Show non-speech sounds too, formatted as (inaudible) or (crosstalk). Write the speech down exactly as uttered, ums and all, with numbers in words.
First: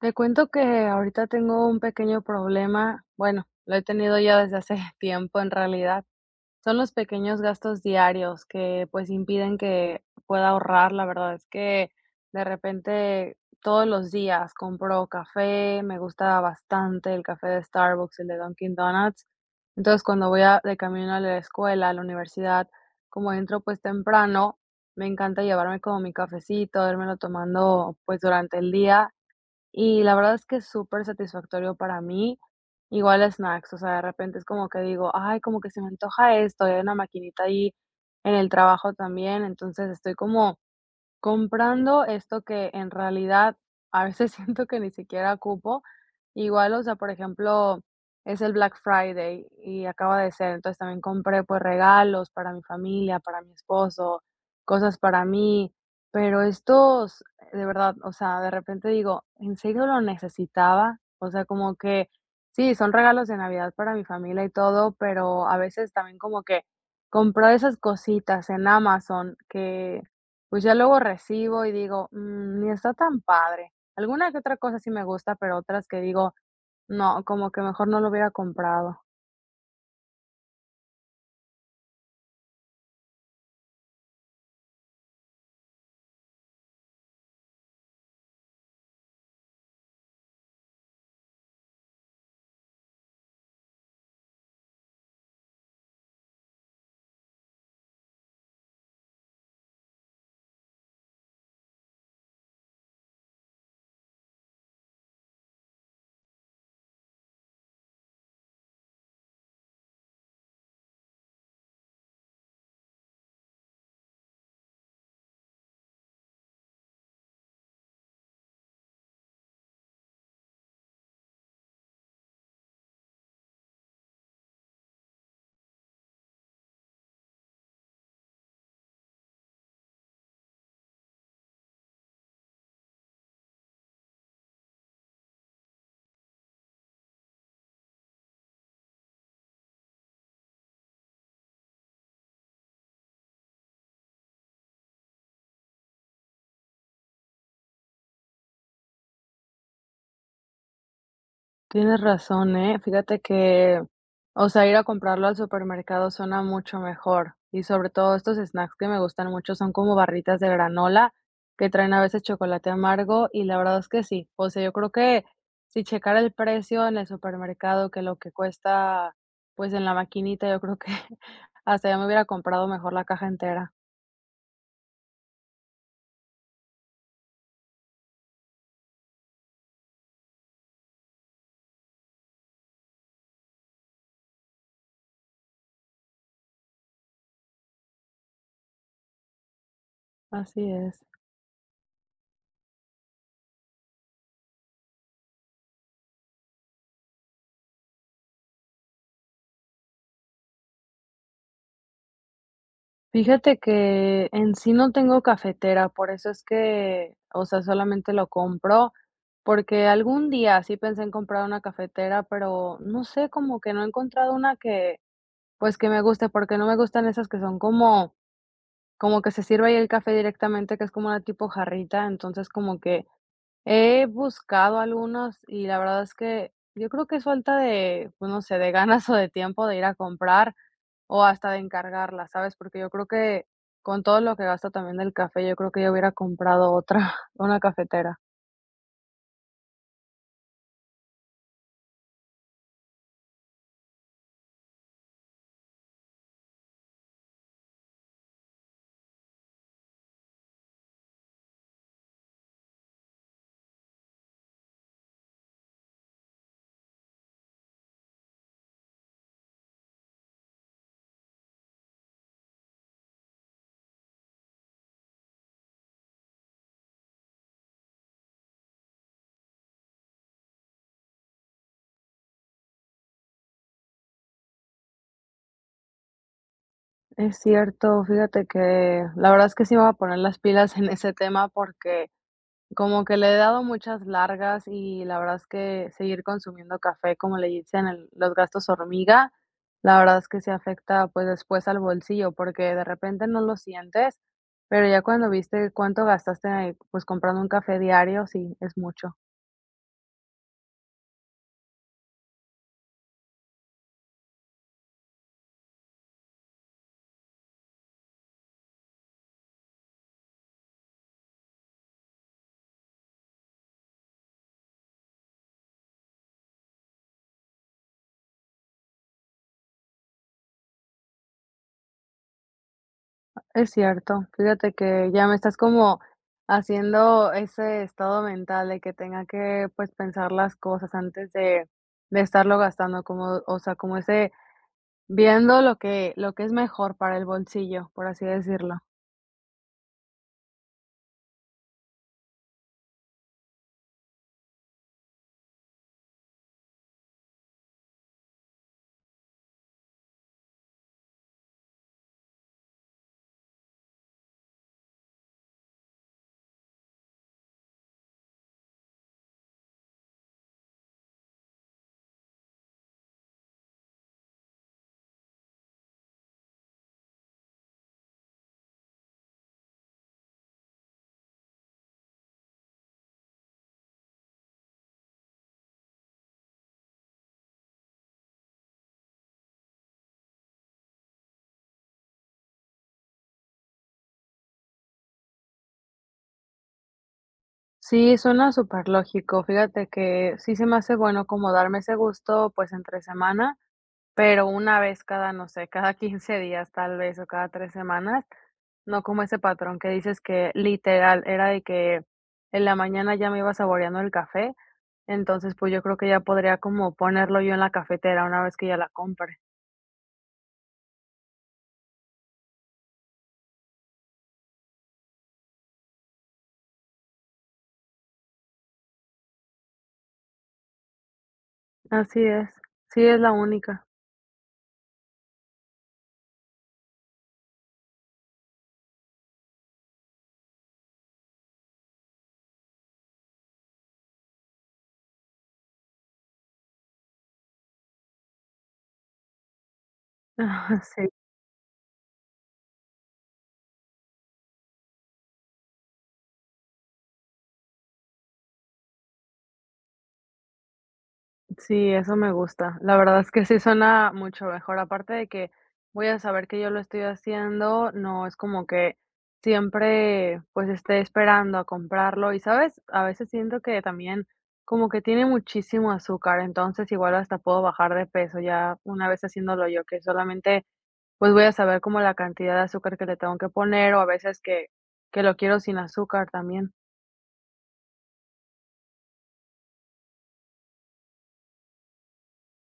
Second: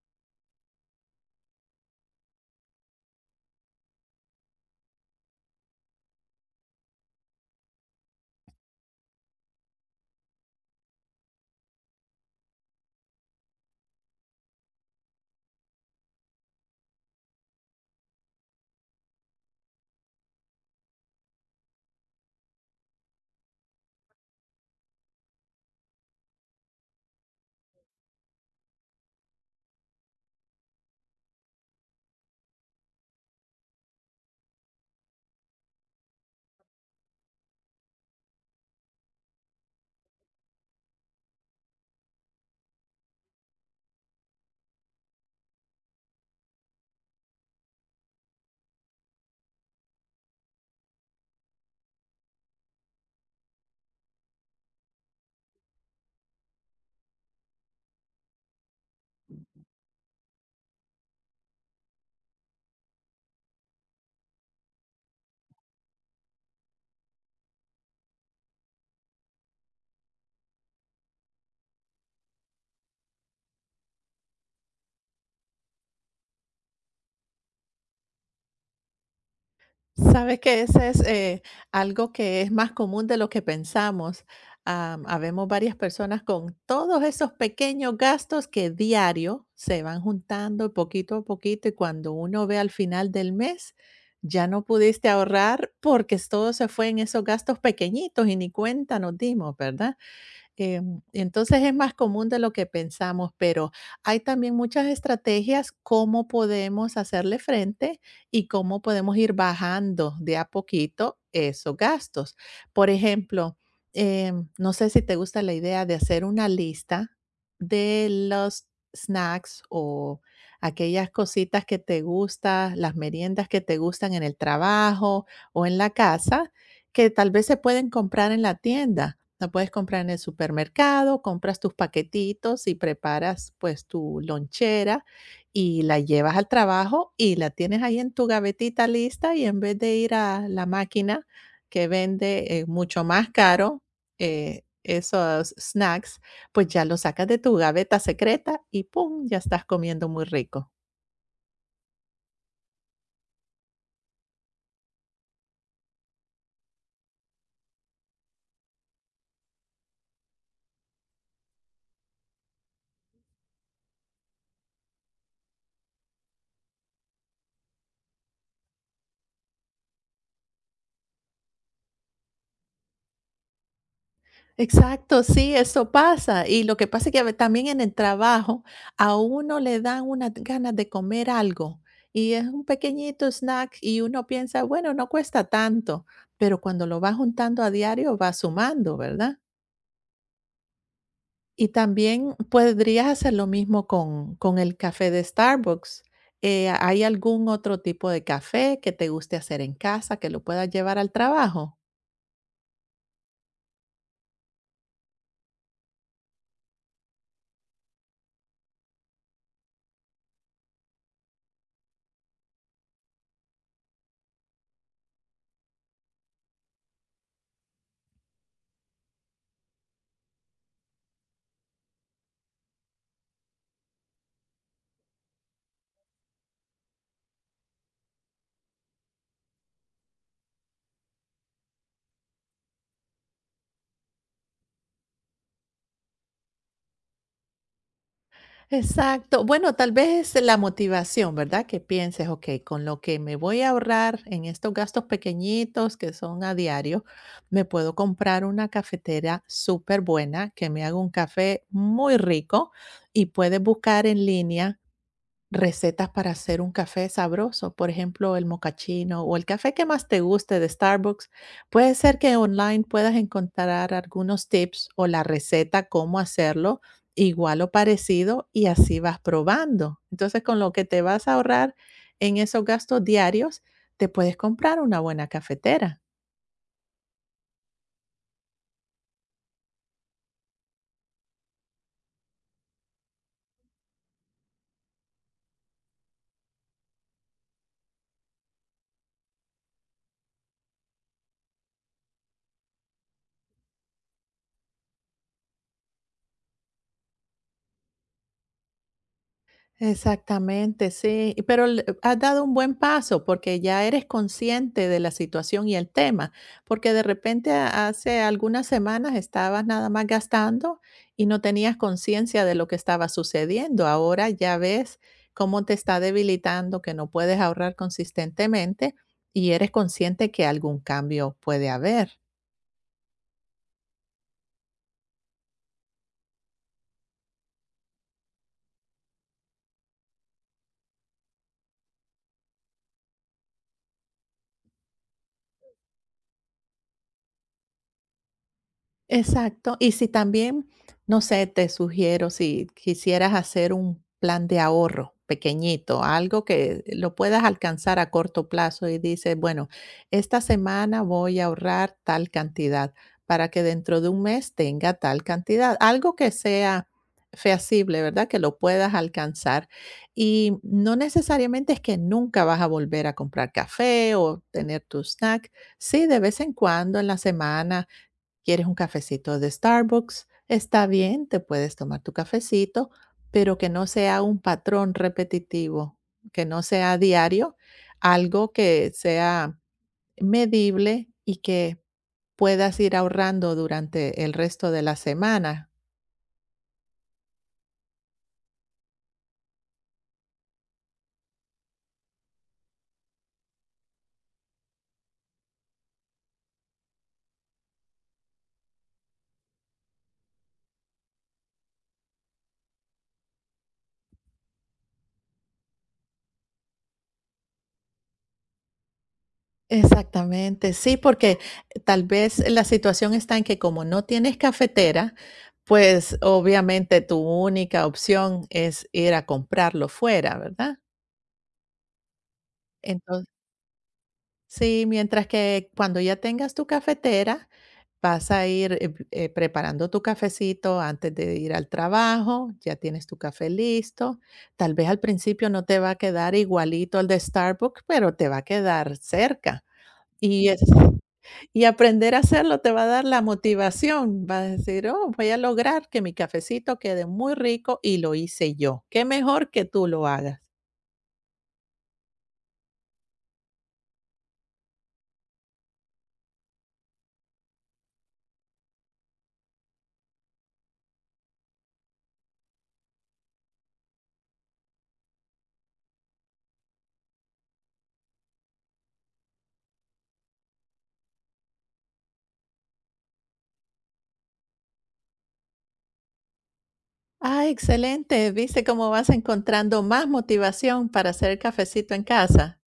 Te cuento que ahorita tengo un pequeño problema. Bueno, lo he tenido ya desde hace (laughs) tiempo en realidad. Son los pequeños gastos diarios que pues impiden que pueda ahorrar. La verdad es que de repente todos los días compro café, me gusta bastante el café de Starbucks, el de Dunkin' Donuts. Entonces cuando voy a- de camino a la escuela, a la universidad, como entro pues temprano, me encanta llevarme como mi cafecito, lo tomando pues durante el día, y la verdad es que es súper satisfactorio para mí. Igual snacks, o sea, de repente es como que digo: "Ay, como que se me antoja esto", y hay una maquinita ahí en el trabajo también, entonces estoy como comprando esto que en realidad a veces (laughs) siento que ni siquiera ocupo. Igual, o sea, por ejemplo, es el Black Friday y acaba de ser, entonces también compré, pues, regalos para mi familia, para mi esposo, cosas para mí, pero estos, de verdad, o sea, de repente digo, ¿en serio lo necesitaba? O sea, como que sí, son regalos de Navidad para mi familia y todo, pero a veces también como que comprar esas cositas en Amazon que, pues, ya luego recibo y digo: "Mm, ni está tan padre". Alguna que otra cosa sí me gusta, pero otras que digo: "No, como que mejor no lo hubiera comprado". Sabes que ese es eh, algo que es más común de lo que pensamos. Am, habemos varias personas con todos esos pequeños gastos que diario se van juntando poquito a poquito y cuando uno ve al final del mes, ya no pudiste ahorrar porque todo se fue en esos gastos pequeñitos y ni cuenta nos dimos, ¿verdad? Em, entonces es más común de lo que pensamos, pero hay también muchas estrategias cómo podemos hacerle frente y cómo podemos ir bajando de a poquito esos gastos. Por ejemplo, em, no sé si te gusta la idea de hacer una lista de los snacks o aquellas cositas que te gustan, las meriendas que te gustan en el trabajo o en la casa, que tal vez se pueden comprar en la tienda, la puedes comprar en el supermercado, compras tus paquetitos y preparas pues tu lonchera y la llevas al trabajo y la tienes ahí en tu gavetita lista y en vez de ir a la máquina que vende eh, mucho más caro eh, esos snacks, pues ya lo sacas de tu gaveta secreta y ¡pum! Ya estás comiendo muy rico. Tienes razón, ¿eh? Fíjate que, o sea, ir a comprarlo al supermercado suena mucho mejor, y sobre todo estos snacks que me gustan mucho son como barritas de granola que traen a veces chocolate amargo, y la verdad es que sí. O sea, yo creo que si checar el precio en el supermercado que lo que cuesta, pues, en la maquinita, yo creo que (laughs) hasta ya me hubiera comprado mejor la caja entera. Exacto, sí, eso pasa. Y lo que pasa es que a ve- también en el trabajo a uno le dan unas ganas de comer algo y es un pequeñito snack y uno piensa, bueno, no cuesta tanto, pero cuando lo vas juntando a diario va sumando, ¿verdad? Así es. Y también podrías hacer lo mismo con, con el café de Starbucks. Eh, ¿hay algún otro tipo de café que te guste hacer en casa que lo puedas llevar al trabajo? Fíjate que en sí no tengo cafetera, por eso es que, o sea, solamente lo compro, porque algún día sí pensé en comprar una cafetera, pero no sé, como que no he encontrado una que, pues, que me guste, porque no me gustan esas que son como, como que se sirve ahí el café directamente, que es como una tipo jarrita, entonces como que he buscado algunos y la verdad es que yo creo que es falta de, pues, no sé, de ganas o de tiempo de ir a comprar. O hasta de encargarla, ¿sabes? Porque yo creo que con todo lo que gasto también del café, yo creo que yo hubiera comprado otra, (laughs) una cafetera. Exacto. Bueno, tal vez es la motivación, ¿verdad? Que pienses, ok, con lo que me voy a ahorrar en estos gastos pequeñitos que son a diario, me puedo comprar una cafetera súper buena que me haga un café muy rico y puedes buscar en línea recetas para hacer un café sabroso, por ejemplo, el mocachino o el café que más te guste de Starbucks. Puede ser que online puedas encontrar algunos tips o la receta, cómo hacerlo, igual o parecido, y así vas probando. Entonces, con lo que te vas a ahorrar en esos gastos diarios, te puedes comprar una buena cafetera. Es cierto, fíjate que la verdad es que sí me voy a poner las pilas en ese tema porque como que le he dado muchas largas y la verdad es que seguir consumiendo café, como le dicen el- los gastos hormiga, la verdad es que se afecta pues después al bolsillo porque de repente no lo sientes, pero ya cuando viste cuánto gastaste pues comprando un café diario, sí, es mucho. Exactamente, sí, y pero l has dado un buen paso, porque ya eres consciente de la situación y el tema, porque de repente a- hace algunas semanas estabas nada más gastando y no tenías conciencia de lo que estaba sucediendo. Ahora ya ves cómo te está debilitando, que no puedes ahorrar consistentemente y eres consciente que algún cambio puede haber. Es cierto, fíjate que ya me estás como haciendo ese estado mental de que tenga que, pues, pensar las cosas antes de de estarlo gastando, como, o sea, como ese viendo lo que lo que es mejor para el bolsillo, por así decirlo. Exacto. Y si también, no sé, te sugiero si quisieras hacer un plan de ahorro pequeñito, algo que lo puedas alcanzar a corto plazo y dices, bueno, esta semana voy a ahorrar tal cantidad para que dentro de un mes tenga tal cantidad, algo que sea feasible, ¿verdad? Que lo puedas alcanzar. Y no necesariamente es que nunca vas a volver a comprar café o tener tu snack. Sí, de vez en cuando en la semana, ¿quieres un cafecito de Starbucks? Está bien, te puedes tomar tu cafecito, pero que no sea un patrón repetitivo, que no sea diario, algo que sea medible y que puedas ir ahorrando durante el resto de la semana. Sí, suena súper lógico. Fíjate que sí se me hace bueno como darme ese gusto, pues, entre semana, pero una vez cada, no sé, cada (laughs) quince días tal vez o cada tres semanas, no como ese patrón que dices que literal era de que en la mañana ya me iba saboreando el café, entonces, pues, yo creo que ya podría como ponerlo yo en la cafetera una vez que ya la compre. Exactamente, sí, porque tal vez la situación está en que como no tienes cafetera, pues obviamente tu única opción es ir a comprarlo fuera, ¿verdad? Así es, sí, es Entonces. la única. Sí, mientras que cuando ya tengas tu cafetera, vas a ir, eh, eh, preparando tu cafecito antes de ir al trabajo, ya tienes tu café listo. Tal vez al principio no te va a quedar igualito al de Starbucks, pero te va a quedar cerca. Y es (laughs) Sí. y aprender a hacerlo te va a dar la motivación, vas a decir: "Oh, voy a lograr que mi cafecito quede muy rico y lo hice yo". Qué mejor que tú lo hagas. Sí, eso me gusta. La verdad es que sí suena mucho mejor, aparte de que voy a saber que yo lo estoy haciendo, no es como que siempre, pues, esté esperando a comprarlo y, ¿sabes? A veces siento que también como que tiene muchísimo azúcar, entonces igual hasta puedo bajar de peso ya una vez haciéndolo yo, que solamente, pues, voy a saber como la cantidad de azúcar que le tengo que poner o a veces que que lo quiero sin azúcar también. Ah, excelente. ¿Viste cómo vas encontrando más motivación para hacer cafecito en casa?